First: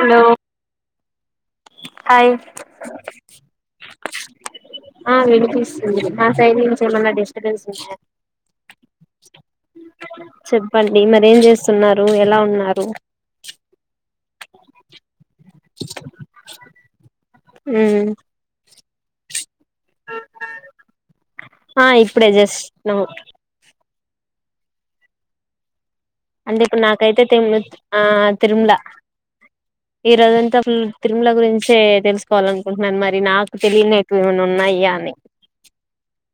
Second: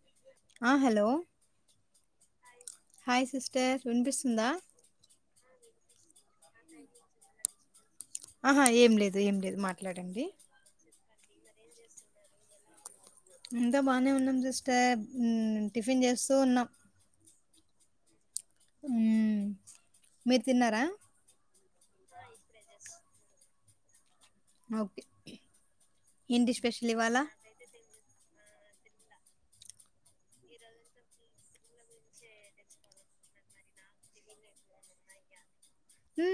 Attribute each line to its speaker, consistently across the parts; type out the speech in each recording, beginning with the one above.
Speaker 1: Hello
Speaker 2: ఆ hello hi sister వినిపిస్తుందా
Speaker 1: ఆ విడిపిస్తుంది నా సైడ్ నుంచి ఏమన్నా డిస్టబెన్స్ ఉంట
Speaker 2: ఆహా ఏం లేదు ఏం లేదు మాట్లాడండి
Speaker 1: అడి మరేం చేస్తున్నారు ఎలా ఉన్నారు
Speaker 2: ఇంకా బానే ఉన్నాం సిస్టర్ టిఫిన్ చేస్తూ ఉన్నాం
Speaker 1: ఉ
Speaker 2: ఊ
Speaker 1: ఆ ఇప్పుడే జస్ట్ నువ్
Speaker 2: ఓకే ఏంటి
Speaker 1: అంటే ఇప్పుడు
Speaker 2: స్పెషల్ ఇవాళ
Speaker 1: నాకైతే తిమ్ ఆ తిరుమల ఈ రోజు అంతాఫుల్ తిరుమల గురించే తెలుసుకోవాలనుకుంటున్నాను మరి నాకు తెలియని ఎకువ ఏమన్నా ఉన్న న్నాయ్యని
Speaker 2: ఉ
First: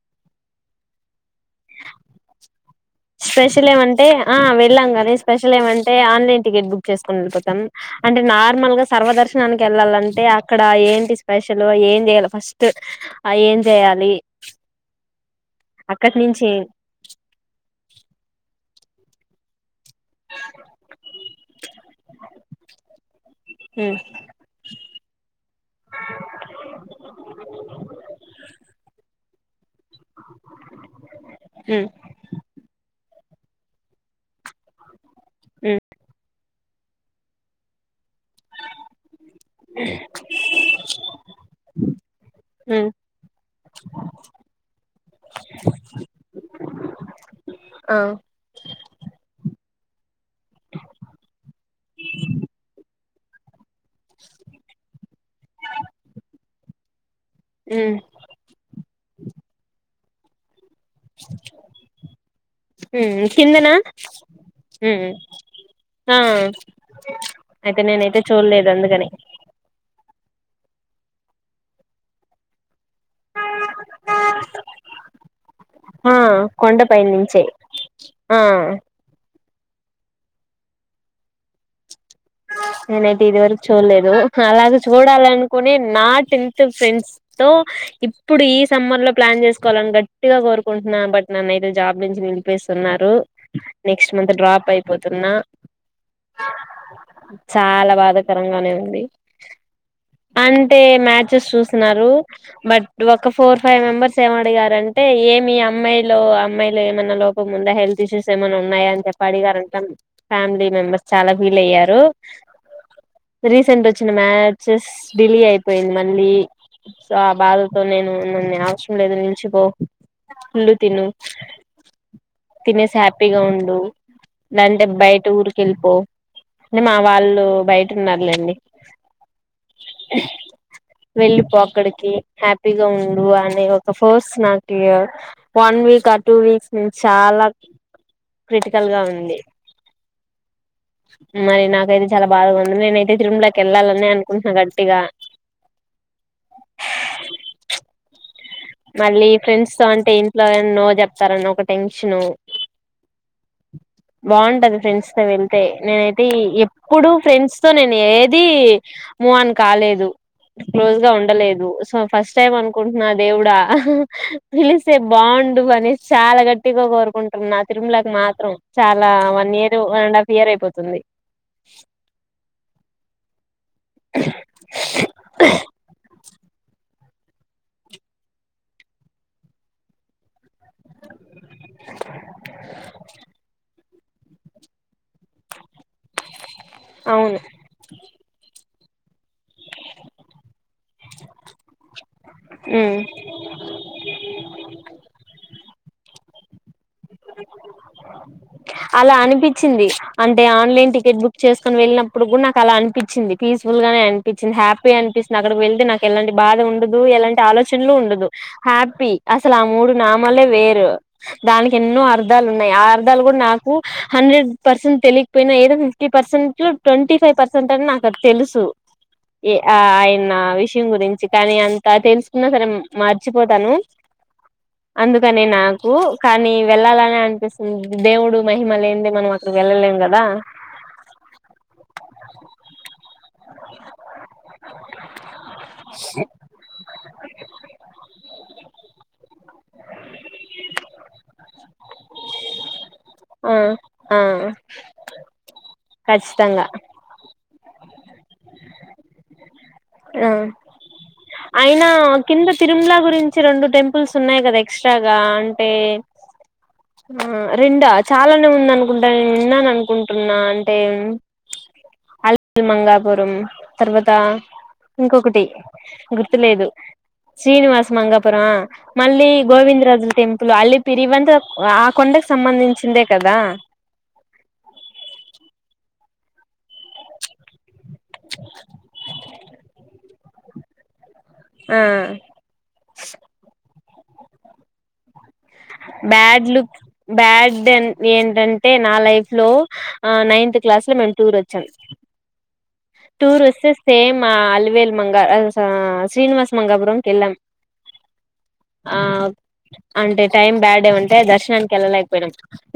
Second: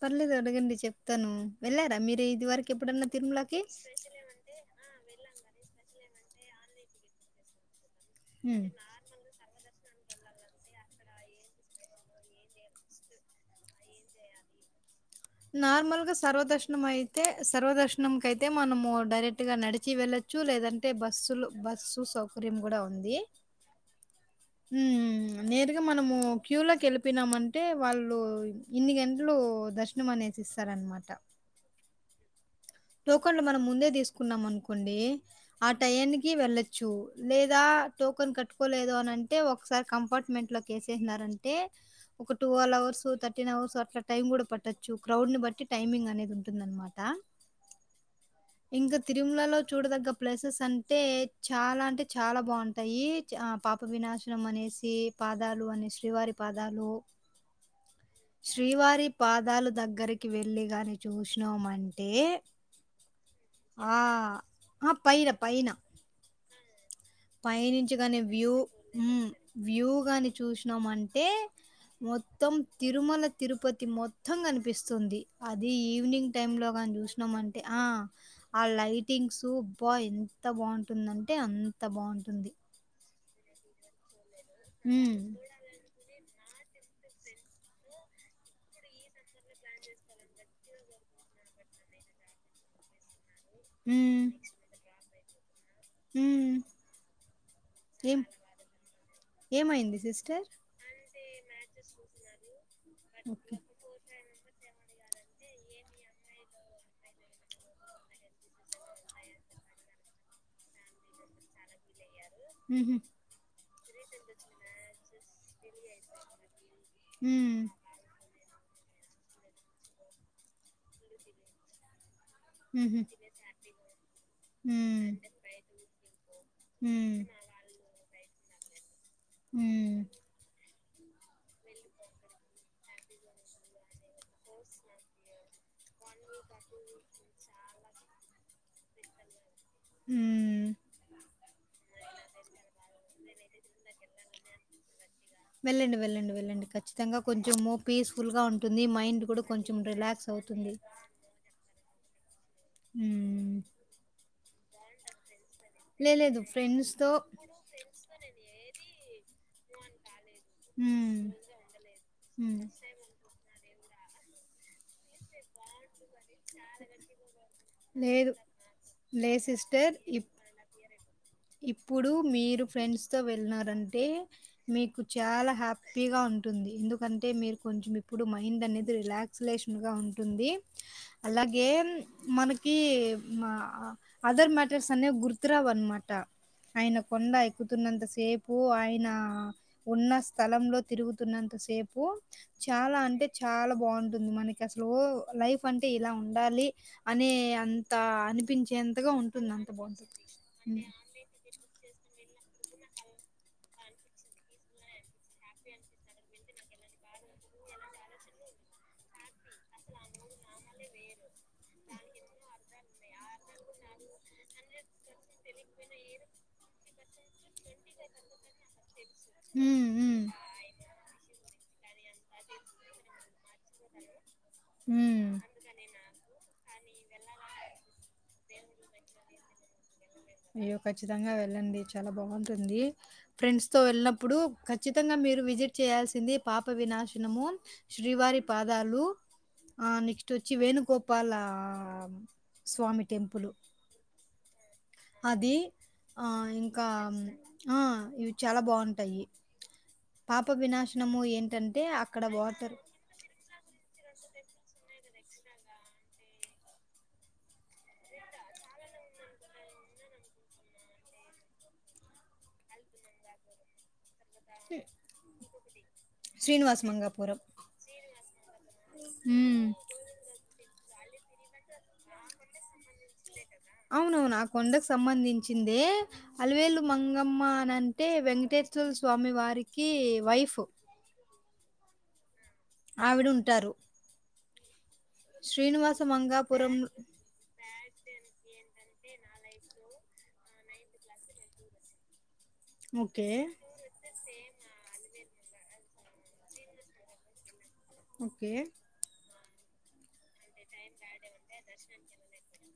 Speaker 2: పర్లేదు అడగండి చెప్తాను వెళ్ళారా మీరు ఇది వరకు ఎప్పుడన్నా తిరుమలకి
Speaker 1: స్పెషల్ ఏమంటే ఆ వెళ్ళాం కానీ స్పెషల్ ఏమంటే ఆన్లైన్ టికెట్ బుక్ చేసుకుని పోతం
Speaker 2: మ్
Speaker 1: నార్మల్ గా సర్వ దర్శనానికి వెళ్ళాలంటే అక్కడ ఏంటి స్పెషల్ ఏం చేయాలి ఫస్ట్ ఏం చేయాలి
Speaker 2: నార్మల్ గా
Speaker 1: అక్కడి నుంచి
Speaker 2: సర్వదర్శనం అయితే సర్వదర్శనం కయితే మనము డైరెక్ట్ గా నడిచ డిచి వెళ్ళొచ్చు లేదంటే బస్సులు బస్సు సౌకర్యం కూడా ఉంది
Speaker 1: [inaudible]
Speaker 2: మ్ నేరుగా మనము క్యూ లోకి వెళ్లిపినామంటే వాళ్ళు ఇన్ని గంటలు దశ మానేసి ఇస్తారనమాట
Speaker 1: ఉమ్
Speaker 2: టోకన్లు మనం ముందే తీసుకున్నాం అనుకోండి ఆ
Speaker 1: ఉమ్
Speaker 2: టైం కి వెళ్ళచ్చు చు లేదా టోకెన్ కట్టుకోలేదు అనింటే ఒకసారి కంపార్ట్మెంట్ లో కెసేసినారంటే ఒక టూవల్
Speaker 1: ఉమ్
Speaker 2: అవర్స్ థర్టీన్ అవర్స్ అట్లా టైమ్ కూడా పట్టొచ్చు క్రౌడ్ ని బట్టి టైమింగ్ అనేది ఉంటుందనమాట
Speaker 1: ఉమ్
Speaker 2: ఇంక తిరుమలలో చూడదగ్గ ప్లేసెస్ అంటే చాలా అంటే చాలా బాగుంటాయి వినాశనం అనేసి పాదాలు అనే శ్రీవారి పాదాలు శ్రీవారి పాదాలు దగ్గరికి వెళ్లి గాని చూసినాం అంటే
Speaker 1: మ్ కిందన
Speaker 2: ఆ
Speaker 1: మ్ ఆ అయితే నేనైతే
Speaker 2: పైనుంచిగానే వ్యూ
Speaker 1: చూడలేదు అందుకని
Speaker 2: మ్ వూ టుగాని చూసినాం అంటే మొత్తం తిరుమల తిరుపతి మొత్తం కనిపిస్తుంది అది
Speaker 1: ఆ
Speaker 2: ఈవినింగ్ టైమ్ లోగాని
Speaker 1: కొండపై
Speaker 2: చూస్
Speaker 1: నుంచే
Speaker 2: అంటే ఆ ఆ లైటింగ్స్ బోయ్ ఎంత బాగుంటుందంటే అంత బాగుంటుం
Speaker 1: నేనైతే ఇది వరకు చూడలేదు అలాగ
Speaker 2: హ్మ్.
Speaker 1: చూడాలనుకుని నాటి ఫ్రెండ్స్ తో ఇప్పుడు ఈ సమ్మర్ లో ప్లాన్ చేసుకోవాలని గట్టిగా కోరుకుంటున్నా బట్ నన్న జాబ్ నుంచి నిలిపిేస్తున్నారు నెక్స్ట్
Speaker 2: హ్మ్.
Speaker 1: మంత్ డ్రాప్ అయిపోతున్నా
Speaker 2: హ్మ్.
Speaker 1: చాలా
Speaker 2: ఏం
Speaker 1: బాధాకరంగానే ఉంది
Speaker 2: ఏమైంది సిస్టర్?
Speaker 1: అంటే మ్యాచెస్ చూస్తున్నారు బట్ ఒక ఫోర్ ఫైవ్ మెంబర్స్
Speaker 2: ఓకే.
Speaker 1: ఏమ అడిగారు అంటే ఏమి అమ్మాయిలో అమ్మాయిలు ఏమైన్నా లోపం ముంద హెల్త్ ఇష్యూస్ ఏమై ఉన్నాయా అని చెప్పి అడిగారు ఫ్యామిలీ మెంబర్స్ చాలా ఫీల్ అయ్యారు
Speaker 2: ఉహు
Speaker 1: రీసెంట్ వచ్చిన మ్యాచెస్ డిలే అయిపోయింది మళ్ళీ సో ఆ
Speaker 2: ఉమ్,
Speaker 1: బాధతో నేను [unintelligible] ఎదురు నిలిచి పో ఫుల్ తిను తినేసి
Speaker 2: ఉహు,
Speaker 1: హ్యాపీగా ఉండు నంటే
Speaker 2: ఉమ్,
Speaker 1: బయట ఊరికి వెళ్ళిపో తే మా
Speaker 2: ఉమ్,
Speaker 1: వాళ్ళు బయట ఉన్నారులేండి
Speaker 2: ఉ
Speaker 1: వెళ్ళిపో అక్కడికి హ్యాపీగా ఉండు అని ఒక ఫస్ట్ నాకు వన్ వీక్ ఇంకా టూ వీక్స్ నుంచి చాలా క్రిటికల్ గా ఉంది
Speaker 2: ఉమ్.
Speaker 1: మరి నాకైతే చాలా బాగా ఉంది నేనైతే తిరుమలకి వెళ్ళాలని అనుకుంటున్నా గట్టిగా
Speaker 2: వెళ్ళండి వెళ్ళండి వెళ్ళండి ఖచ్చితంగా కొంచెం పీస్ఫుల్ ఉంటుంది మైండ్
Speaker 1: మళ్ళీ
Speaker 2: కూడా
Speaker 1: ఫ్రెండ్స్ తో అంటే ఇంట్లో నో చెప్తారన్న ఒక టెన్షన్
Speaker 2: ఉ
Speaker 1: బాగుంటది ఫ్రెండ్స్ తో వెళ్తే నేనైతే
Speaker 2: లేదు ఫ్రెండ్స్తో
Speaker 1: ఎప్పుడు ఫ్రెండ్స్ తో నేను ఏది మూ్ అన్ కాలేదు క్లోజ్ గా
Speaker 2: ఉమ్,
Speaker 1: ఉండలేదు సో ఫస్ట్ టైమ్
Speaker 2: ఉమ్,
Speaker 1: అనుకుంటున్నా దేవుడు రా పిలిస్తే బాగుండు అనేసి చాలా గట్టిగా కోరుకుంటున్నా తిరుమలకి
Speaker 2: లేదు
Speaker 1: మాత్రం చాలా
Speaker 2: లే
Speaker 1: one year
Speaker 2: sister
Speaker 1: one and
Speaker 2: ఇప్
Speaker 1: హాఫ్ ఇయర్ అయిపోతుంది
Speaker 2: ఇప్పుడు మీరు ఫ్రెండ్స్ తో వెళ్ళిన్నారు అంటే మీకు చాలా హ్యాపీగా ఉంటు ఉంటుంది ఎందుకంటే మీరు కొంచెం ఇప్పుడు మైండ్ అనేది రిలాక్స్లేషన్ గా ఉంటుంది అలాగే మనకి మా ఆ అదర్ మ్యాటర్స్ అనే గుర్తురావు అనమాట ఆయన కొండ
Speaker 1: అవును
Speaker 2: ఎక్కుతున్నంత సేపు ఓ అయనా ఉన్న స్థలం లో తిరుగుతున్నంత సేపు
Speaker 1: ఉమ్
Speaker 2: చాలా అంటే చాలా బాగుంటుంది మనకి అసలు ఊ లైఫ్ అంటే ఇలా ఉండాలి అనే అంత అనిపించేంతగా
Speaker 1: అలా
Speaker 2: ఉంటుంది అంత బాగుంటుంది ఉ
Speaker 1: చేసుకొని వెళ్లినాం ఇప్పుడు కూడా నాకు అలా అనిపించింది పీస్ఫుల్ గానే అనిపించింది హ్యాపీగా అనిపిస్తుంది అక్కడికి వెళ్తే నాకు ఎలాంటి బాధ ఉండదు ఎలాంటి ఆలోచనలు ఉండదు హ్యాపీ అసలు ఆ మూడు నామాల వేరు దా ఎన్నో అర్థాలు ఉన్నాయి ఆ అర్థాలు కూడా నాకు హండ్రెడ్ పర్సెంట్ తెలికపోయినా ఏదో fifty percent twenty five percent అన్న నాకు అది తెలుసు ఆ
Speaker 2: హ్మ్. హ్మ్.
Speaker 1: ఆయన విషయం గురించి కానీ అంత తెలుసుకున్నా సరే మర్చిపో పోతాను
Speaker 2: హ్మ్.
Speaker 1: అందుకని నాకు కానీ వెళ్లాలని అనిపిస్తుంది దేవుడు మహిమ లేనిదే మనం అక్కడకి వెళ్ళలేం కదా
Speaker 2: అయ్యో ఖచ్చితంగా వెళ్ళండి చాలా బాగుంటుంది ఫ్రెండ్స్ తో వెళ్ళినప్పుడు ఖచ్చితంగా మీరు విజిట్ చేయాల్సింది పాప వినాశనము శ్రీవారి పాదాలు నెక్స్ట్ వచ్చి వేణుగోపాల స్వామి టెంపుల్
Speaker 1: ఆ ఆ
Speaker 2: అది ఆ
Speaker 1: ఖచ్చితంగా
Speaker 2: ఇంకా ఆ ఇవి చాలా బాగుంటాయి
Speaker 1: ఆ
Speaker 2: పాప వినాశనము ఏంటంటే అక్కడ వాటర్
Speaker 1: వచ్చి రెండు టెంపుల్స్ ఉన్నాయి కదా ఎక్స్ట్రాగా అంటే ఆ రెండా చాలానే ఉంద అనుకుంటాను నేను విన్నాను అనుకుంటున్నా అంటే అలివేలు మంగాపురం తర్వాత ఇంకొకటి గుర్తులేదు
Speaker 2: శ్రీనివాస మంగాపురం.
Speaker 1: శ్రీనివాస్ మంగపురం మళ్ళీ
Speaker 2: హ్మ్.
Speaker 1: గోవిందరాజుల టెంపుల్ అల్ పిరివంత ఆ కొండకి సంబంధించి
Speaker 2: అవునవును ఆ కొండకు సంబంధించింది అలివేలు మంగమ్మ అనింటే వెంకటేశ్వర స్వామి వారికి వైఫ్
Speaker 1: ఆ
Speaker 2: ఆవిడ ఉంటారు
Speaker 1: బ్యాడ్
Speaker 2: మంగాపురం
Speaker 1: లుక్ బ్యాడ్ ఏంటంటే నా లైఫ్ లో నైన్త్ క్లాస్ లో మేము టూర్ వచ్చాం
Speaker 2: okay.
Speaker 1: Tourist same Alivelu Manga Srinivas Mangapuram కిల్లం
Speaker 2: ఓకే
Speaker 1: అంటే టైమ్ బ్యాడ ఏమంటే దర్శనం దర్శనానికి వెళ్ళలేకపోయినా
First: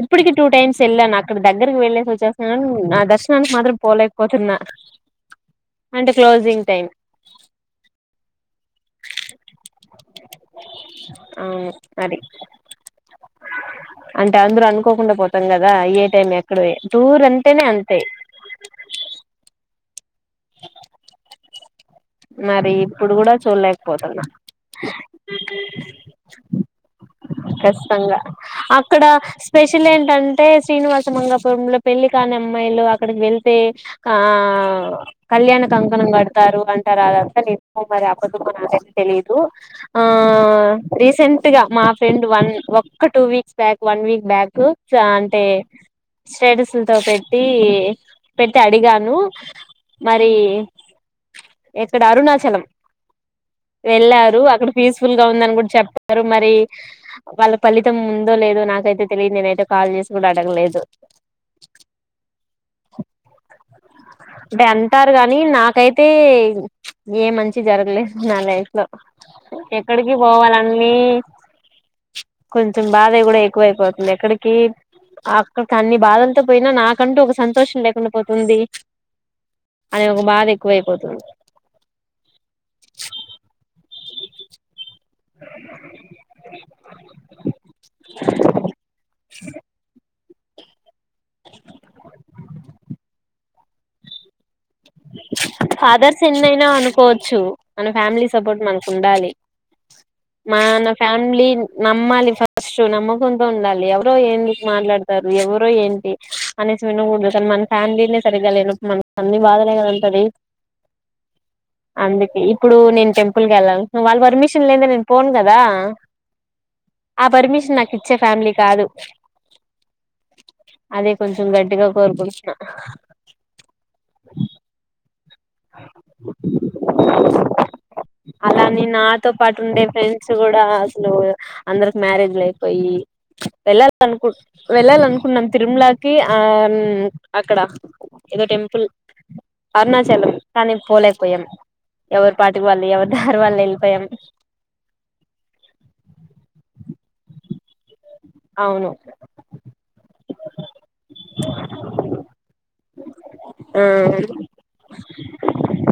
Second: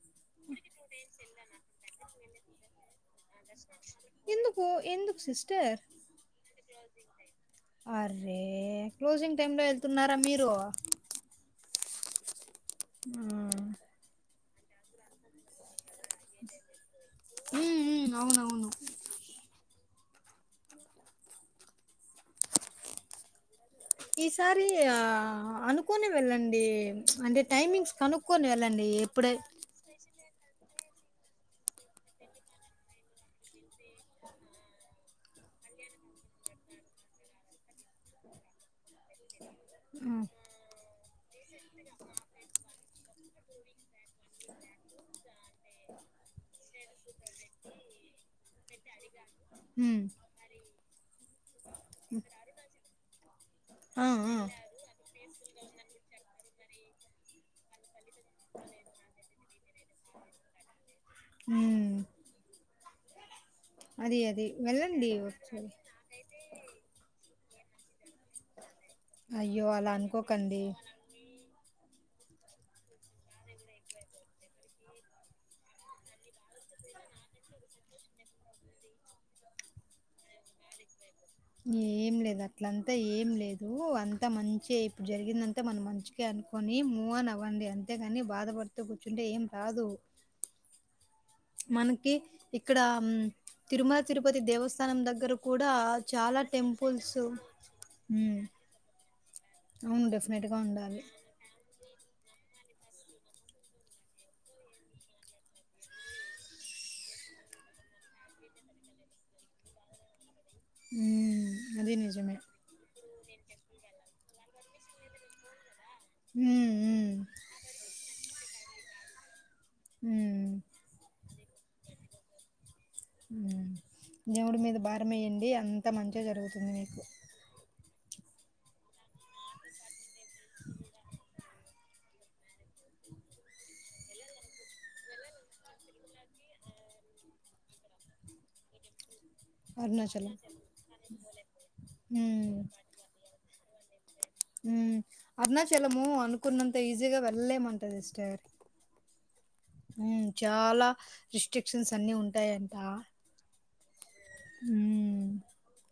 Speaker 1: ఇప్పటికి టూ టైమ్స్ వెళ్ళాను అక్కడ దగ్గరకి వెళ్ళేసి వచ్చేస్తున్నాను నా దర్శనానికి మాత్రం పోలేకపోతున్నా
Speaker 2: ఎందుకు?
Speaker 1: అంటే క్లోజింగ్ టైం
Speaker 2: అరే క్లోజింగ్ టైమ్ లో వెళ్తున్నారా మీరు
Speaker 1: అది
Speaker 2: ఆ
Speaker 1: అంటే అందరు అనుకోకుండా పోతాం కదా ట్రైన్ ఎక్కడ మే టూర్ అంటేనే
Speaker 2: హ్మ్.
Speaker 1: అంతే
Speaker 2: హ్మ్. అవునవును.
Speaker 1: మరి ఇప్పుడు కూడా చూలేక పోయినం
Speaker 2: ఈసారి ఆ అనుకోని వెళ్ళండి అంటే టైమింగ్స్
Speaker 1: ఖచ్చితంగా
Speaker 2: కనుక్కొని వెళ్ళండి
Speaker 1: అక్కడ
Speaker 2: ఎప్పుడే
Speaker 1: స్పెషల్ ఏంటంటే అంటే శ్రీనివాస మంగాపురంలో పెళ్లి కాని అమ్మాయిలు అక్కడికి వెళ్తే ఆ కళ్యాణ క అంకణం కడతారు అంటారు అదంత నిజమో మరి అబద్ధం నాకతే తెలీదు ఆ
Speaker 2: హ్మ్.
Speaker 1: రీసెంట్ గా మా ఫ్రెండ్ వన్ ఒక్క two weeks back one week back కూసా అంటే స్టేటస్ లతోపెట్టి పెట్టి అడిగాను
Speaker 2: హ్మ్.
Speaker 1: మరి చ్ ఇక్కడ అరుణాచలం
Speaker 2: ఆ! ఆ!
Speaker 1: వెళ్ళారు అక్కడ పీస్ఫుల్ గా ఉందని కూడా చెప్పారు మరి వాళ్ళ ఫలితం ముందో లేదో నాకైతే తెలియదు నేనైతే కాల్ చేసి కూడా అడగలేదు
Speaker 2: ఉమ్
Speaker 1: అంటే
Speaker 2: వెళ్ళండి
Speaker 1: అంటారు కానీ
Speaker 2: ఒకసారి
Speaker 1: నాకైతే ఏ మంచి జరగలేదు నా లైఫ్ లో
Speaker 2: అయ్యో అలా
Speaker 1: ఎక్కడికి
Speaker 2: అనుకోకండి
Speaker 1: పోవాలన్నీ కొంచెం బాధ కూడా ఎక్కువైపోతుంది ఎక్కడికి అక్కడకి అన్ని బాధలతో పోయినా నాకంటూ ఒక సంతోషం లేకుండా పోతుంది అది ఒక బాధ ఎక్కువైపోతుంది
Speaker 2: ఏం లేదు అట్లంతా ఏం లేదు అంతా మంచి ఇప్పుడు జరిగిందంటే మనం మంచిగా అనుకొని మూవ్ అన్ అవ్వండి అంతేగాని బాధపడుతూ కూర్చుంటే ఏం రాదు మనకి ఇక్కడ తిరుమల తిరుపతి దేవస్థానం దగ్గర కూడా
Speaker 1: ఫాదర్స్
Speaker 2: చాలా
Speaker 1: ఎన్నైనా
Speaker 2: టెంపుల్స్ ఉమ్
Speaker 1: అనుకోవచ్చు మన ఫ్యామిలీ సపోర్ట్ మనకు ఉండాలి
Speaker 2: అవును డెఫినెట్గా
Speaker 1: మా నా
Speaker 2: ఉండాలి
Speaker 1: ఫ్యామిలీ నమ్మాలి ఫస్ట్ నమ్మకుంతో ఉండాలి ఎవరో ఎందుకు మాట్లాడతారు ఎవరో ఏంటి అని వికూడదు కానీ మన ఫ్యామిలీ సరిగా లే మ అన్ని బాధలు కదంటది
Speaker 2: ఉమ్ అది నిజమే
Speaker 1: అందుకే ఇప్పుడు నేను టెంపుల్ క వెళ్ళాలి వాళ్ళ పర్మిషన్ లేద నేను పోను కదా
Speaker 2: ఉమ్ ఉమ్
Speaker 1: ఆ పర్మిషన్ నాకు ఇచ్చే ఫ్యామిలీ కాదు
Speaker 2: ఉ
Speaker 1: అదే కొంచెం గట్టిగా కోరుకుంటు న్నా
Speaker 2: దేవుడి మీద భారం వేయండి అంత మంచిగా జరుగుతుంది మీకు
Speaker 1: ఆ అలాని నాతో పాటు ఉండే ఫ్రెండ్స్ కూడా అసలు అందరికి మ్యారేజ్ లు అయిపోయి వెళ్ళాలనుకు వెళ్ళాలనుకున్నాం తిరుమలకి ఆ అక్కడ టెంపుల్ అరుణాచలం కానీ పోలేకపోయాం ఎవరు పాటికి వాళ్ళు ఎవరి దారి వాళ్ళుళ్ళి వయం
Speaker 2: హ అరుణచలము అనుకున్నంత ఈజీగా వెళ్లేమంటది ఇష్ట
Speaker 1: అవును
Speaker 2: చాలా రిస్ట్రిక్షన్స్ అన్ని ఉంటాయంట
Speaker 1: ఆ
Speaker 2: అ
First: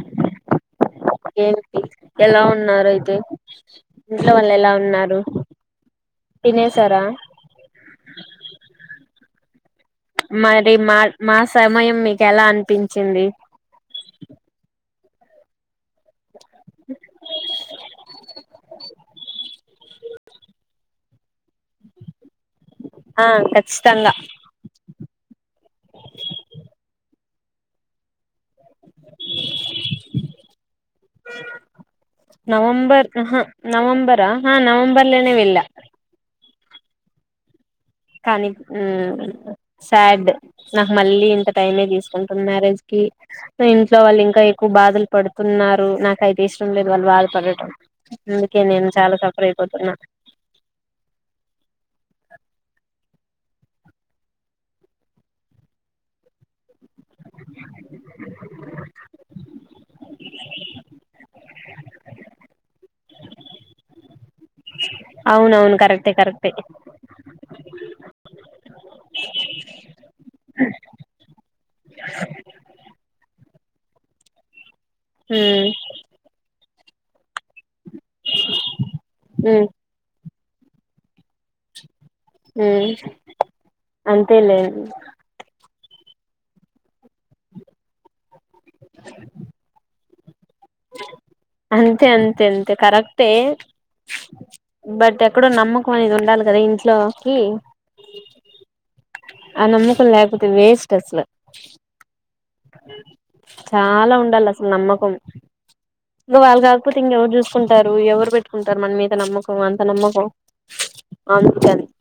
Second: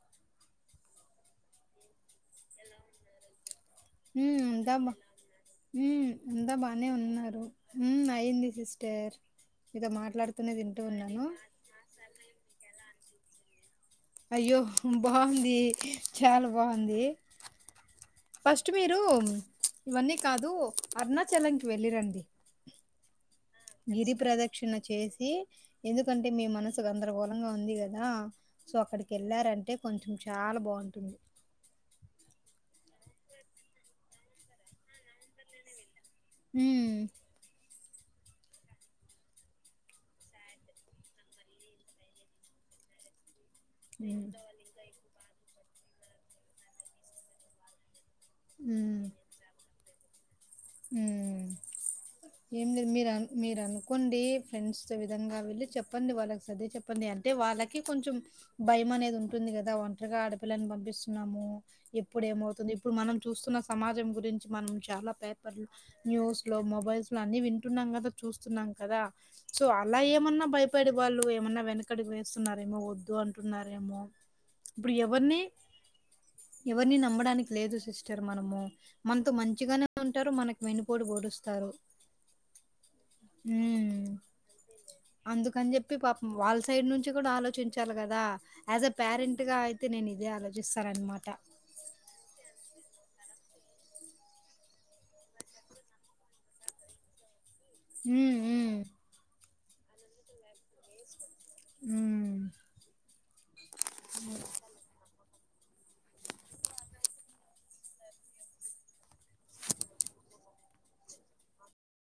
Speaker 1: ఏంటి ఎలా ఉన్నారు అయితే ఇంట్లో వాళ్ళు ఎలా
Speaker 2: అంతా బా
Speaker 1: ఉన్నారు
Speaker 2: అంతా బానే
Speaker 1: తినేసారా
Speaker 2: ఉన్నారు అయి్యంది సిస్ట ర
Speaker 1: మరి మా మా సమయం మీకు ఎలా అనిపించింది
Speaker 2: అయ్యో బాగుంది చాలా బాగుంది ఫస్ట్ మీరు ఇవన్నీ కాదు అరుణాచలంకి వెళ్ళిరండి
Speaker 1: ఆ
Speaker 2: గిరి
Speaker 1: ఖచ్చితంగా
Speaker 2: ప్రదక్షిణ చేసి ఎందుకంటే మీ మనసుకు అందరిగోలంగా ఉంది కదా సో అక్కడికి వెళ్ళారంటే కొంచెం చాలా బాగుంటుంది
Speaker 1: హ నవంబరా హ నవంబర్లనేవల్
Speaker 2: హ
Speaker 1: కానీ శాడ్ నాకు మళ్ళీ ఇంత టైమే తీసుకుంటుంది మ్యారేజ్ కి ఇంట్లో వాళ్ళు
Speaker 2: ఉమ్
Speaker 1: ఇంకా ఎక్కువ బాధలు పడుతున్నారు నాకయితే ఇష్టం లేదు వాళ్ళు బాధపడటం అందుకే నేన్
Speaker 2: ఉమ్
Speaker 1: చాలా సఫర ఇపోతు నా
Speaker 2: ఉమ్ ఏం లేదు మీరు అన్ మీరు అనుకోండి ఫ్రెండ్స్ విధంగా వెళ్ళి చెప్పండి వాళ్ళకి సదిే చెప్ప ఉంది అంటే వాళ్ళకి కొంచెం భయం అనేది ఉంటుంది కదా ఒంటరిగా ఆడపిల్లని పంపిస్తున్నాము ఎప్పుడేమవుతుంది ఇప్పుడు మనం చూస్తున్న సమాజం గురించి మనం చాలా
Speaker 1: అవునవును కరెక్టే
Speaker 2: న్యూస్
Speaker 1: కరెక్టే
Speaker 2: లో మొబైల్స్ లో అన్ని వింటున్నాం కదా చూస్తున్నాం కదా సో అలా ఏమన్నా భయ ప్పడి వాళ్ళు ఏమన్నా వెనకడు వేస్తున్నారేమో వద్దు అంటున్నారేమో ఇప్పుడు ఎవరిని
Speaker 1: మ్మ్
Speaker 2: ఎవరిని నమ్మడానికి లేదు సిస్టర్ మనము మనతో
Speaker 1: మ్మ్
Speaker 2: మంచిగానే ఉంటారు మనకు వెనుపోడి ఓడుస్తారు
Speaker 1: హ అంతే లేదు
Speaker 2: చెప్పి పాపం వాళ్ళ సైడ్ నుంచి కూడా ఆలోచించాలి కదా ఎస్ ఏ పేరెంట్ గా అయితే నే ఇదేలోచించ
Speaker 1: అంతే అంతే అంతే కరెక్టే బట్ ఎక్కడో నమ్మకం అనేది ఉండాలి కదా ఇంట్లోకి
Speaker 2: హ
Speaker 1: ఆ నమ్మకం లేకపోతే వేస్ట్ అసలు
Speaker 2: హ్మ్.
Speaker 1: చాలా ఉండాలి అసలు నమ్మకం ఇంకా వాళ్ళు కాకపోతే ఇంక ఎవరు చూసుకుంటారు ఎవరు పెట్టుకుంటారు మన మీద నమ్మకం అంత నమ్మకం అను